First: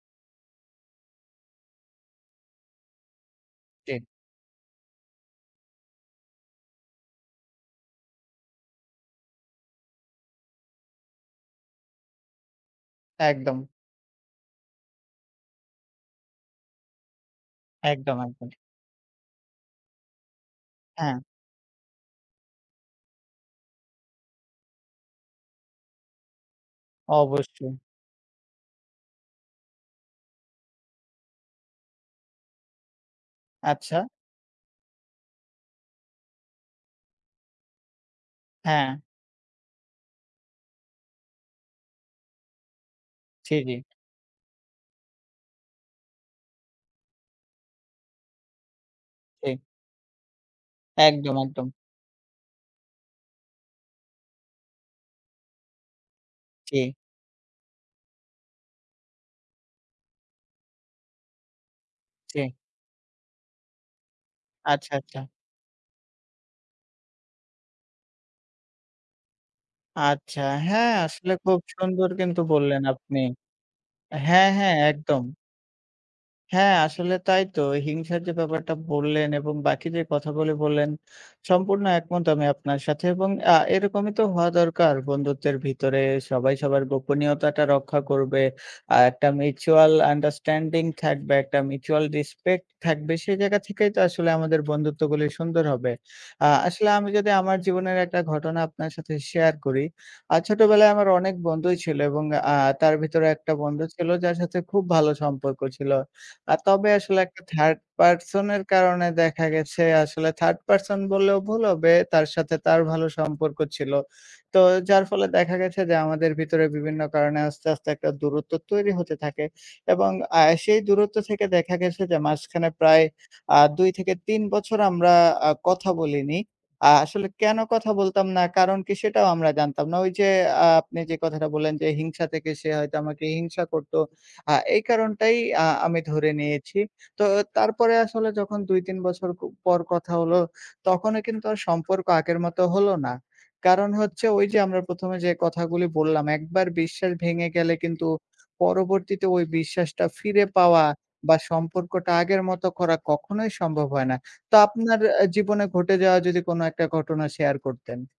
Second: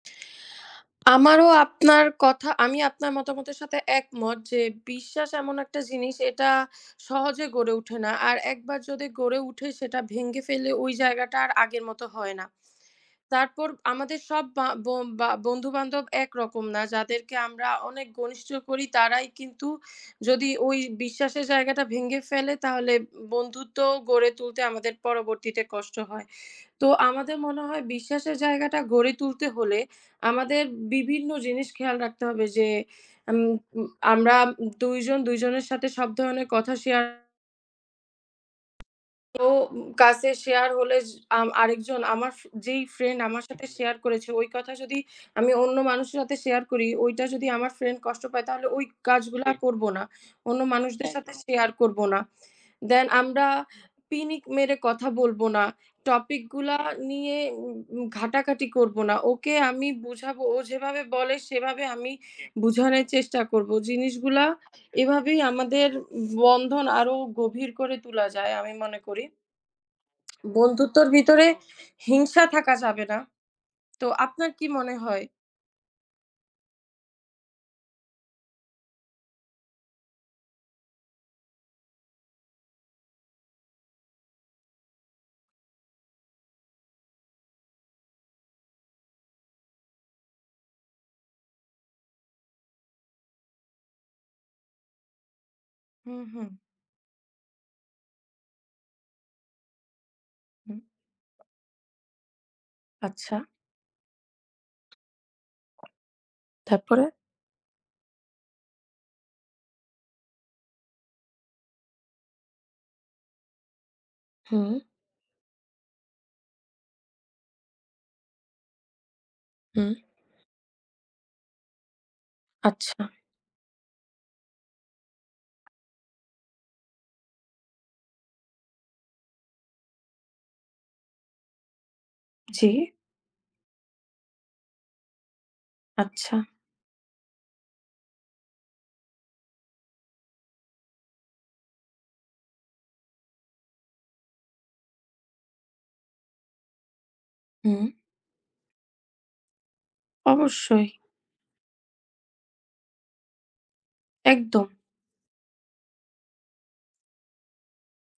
আমারও আপনার কথা, আমি আপনার মতামতের সাথে জি। একমত যে, বিশ্বাস এমন একটা জিনিস এটা সহজে গড়ে ওঠে না। আর একবার যদি গড়ে ওঠে সেটা ভেঙে ফেললে ওই জায়গাটা আর আগের মত হয় না। একদম। তারপর আমাদের সব বা ব বা বন্ধু-বান্ধব একরকম না। যাদেরকে আমরা অনেক একদম। ঘনিষ্ঠ একদম। করি, তারাই কিন্তু যদি ওই হ্যাঁ। বিশ্বাসের জায়গাটা ভেঙে ফেলে তাহলে বন্ধুত্ব গড়ে তুলতে আমাদের পরবর্তীতে কষ্ট হয়। তো আমাদের মনে অবশ্যই। হয় বিশ্বাসের জায়গাটা গড়ে তুলতে হলে, আমাদের বিভিন্ন জিনিস খেয়াল রাখতে হবে যে, আম উম আচ্ছা। আমরা ২ জন ২ জনের সাথে সব ধরনের কথা শেয়ার হ্যাঁ। ও কাছে শেয়ার হলে য আম আরেকজন আমার ফ যেই friend আমার ছি, সাথে জি। share করেছে, ওই কথা যদি আমি অন্য মানুষের সাথে share করি, ওইটা যদি আমার friend কষ্ট পায় তাহলে ওই কাজগুলা জি। করবো না। অন্য মানুষদের সাথে একদম, share একদম। করবো না। Then আমরা পিনিক মেরে কথা বলবো না, Topic গুলা জি। নিয়ে উ উ ঘাটাঘাটি করবো না। ওকে আমি বুঝাবো, ও যেভাবে বলে সেভাবে আমি জি। বোঝানের চেষ্টা করবো। জিনিসগুলা আচ্ছা, আচ্ছা। এভাবেই আমাদের বন্ধন আরও গভীর করে তুলা যায় আমি মনে করি। আচ্ছা, হ্যাঁ, বন্ধুত্বর আসলে ভিতরে খুব সুন্দর কিন্তু হিংসা থাকা বললেন যাবে না। আপনি। তো হ্যাঁ, আপনার কি হ্যাঁ, মনে একদম। হয়? হ্যাঁ, আসলে তাই তো। হিংসার যে ব্যাপারটা বললেন এবং বাকি যে কথাগুলি বললেন সম্পূর্ণ একমত আমি আপনার সাথে। এবং অ্যা এরকমই তো হওয়া দরকার। বন্ধুত্বের ভিতরে সবাই সবার গোপনীয়তাটা রক্ষা করবে। আ একটা mutual understanding থাকবে, একটা mutual respect থাকবে। সেই জায়গা থেকেই তো আসলে আমাদের বন্ধুত্বগুলি সুন্দর হবে। হুম, আ হুম। আসলে আমি যদি আমার জীবনের একটা ঘটনা আপনার সাথে share করি। আ হুম। "ছোটবেলায় আমার অনেক বন্ধুই ছিল" এবং আ তার ভিতরে আচ্ছা। একটা বন্ধু ছিল যার সাথে খুব ভালো সম্পর্ক ছিল। আ তবে তারপরে? আসলে একটা third person এর কারণে দেখা গেছে, আসলে third person বললেও ভুল হবে। তার সাথে তার ভালো সম্পর্ক ছিল। তো হুম। যার ফলে দেখা গেছে যে, আমাদের ভিতরে বিভিন্ন কারণে আস্তে, আস্তে, একটা দূরত্ব তৈরি হতে থাকে। হুম। এবং আ সেই দূরত্ব থেকে দেখা গেছে যে মাঝখানে আচ্ছা। প্রায় আ ২-৩ বছর আমরা আ কথা বলিনি। আ আসলে কেন কথা বলতাম না, কারণ কি সেটাও আমরা জানতাম না। ওই যে আ আপনি যে কথাটা বললেন যে হিংসা থেকে, জি। সে হয়তো আমাকে হিংসা করতো, আ এই কারণটাই আ আমি ধরে আচ্ছা। নিয়েছি। তো তারপরে আসলে যখন ২,৩ বছর প পর কথা হলো তখনও কিন্তু আর সম্পর্ক আগের মতো হলো না। কারণ হচ্ছে ওই যে আমরা ১ম এ যে কথাগুলি বললাম, একবার বিশ্বাস ভেঙে গেলে হুম। কিন্তু পরবর্তীতে ওই বিশ্বাসটা ফিরে পাওয়া অবশ্যই। বা সম্পর্কটা আগের মতো করা কখনোই সম্ভব হয় না। তো একদম। আপনার অ্যা জীবনে ঘটে যাওয়া যদি কোন ১ টা ঘটনা share করতেন?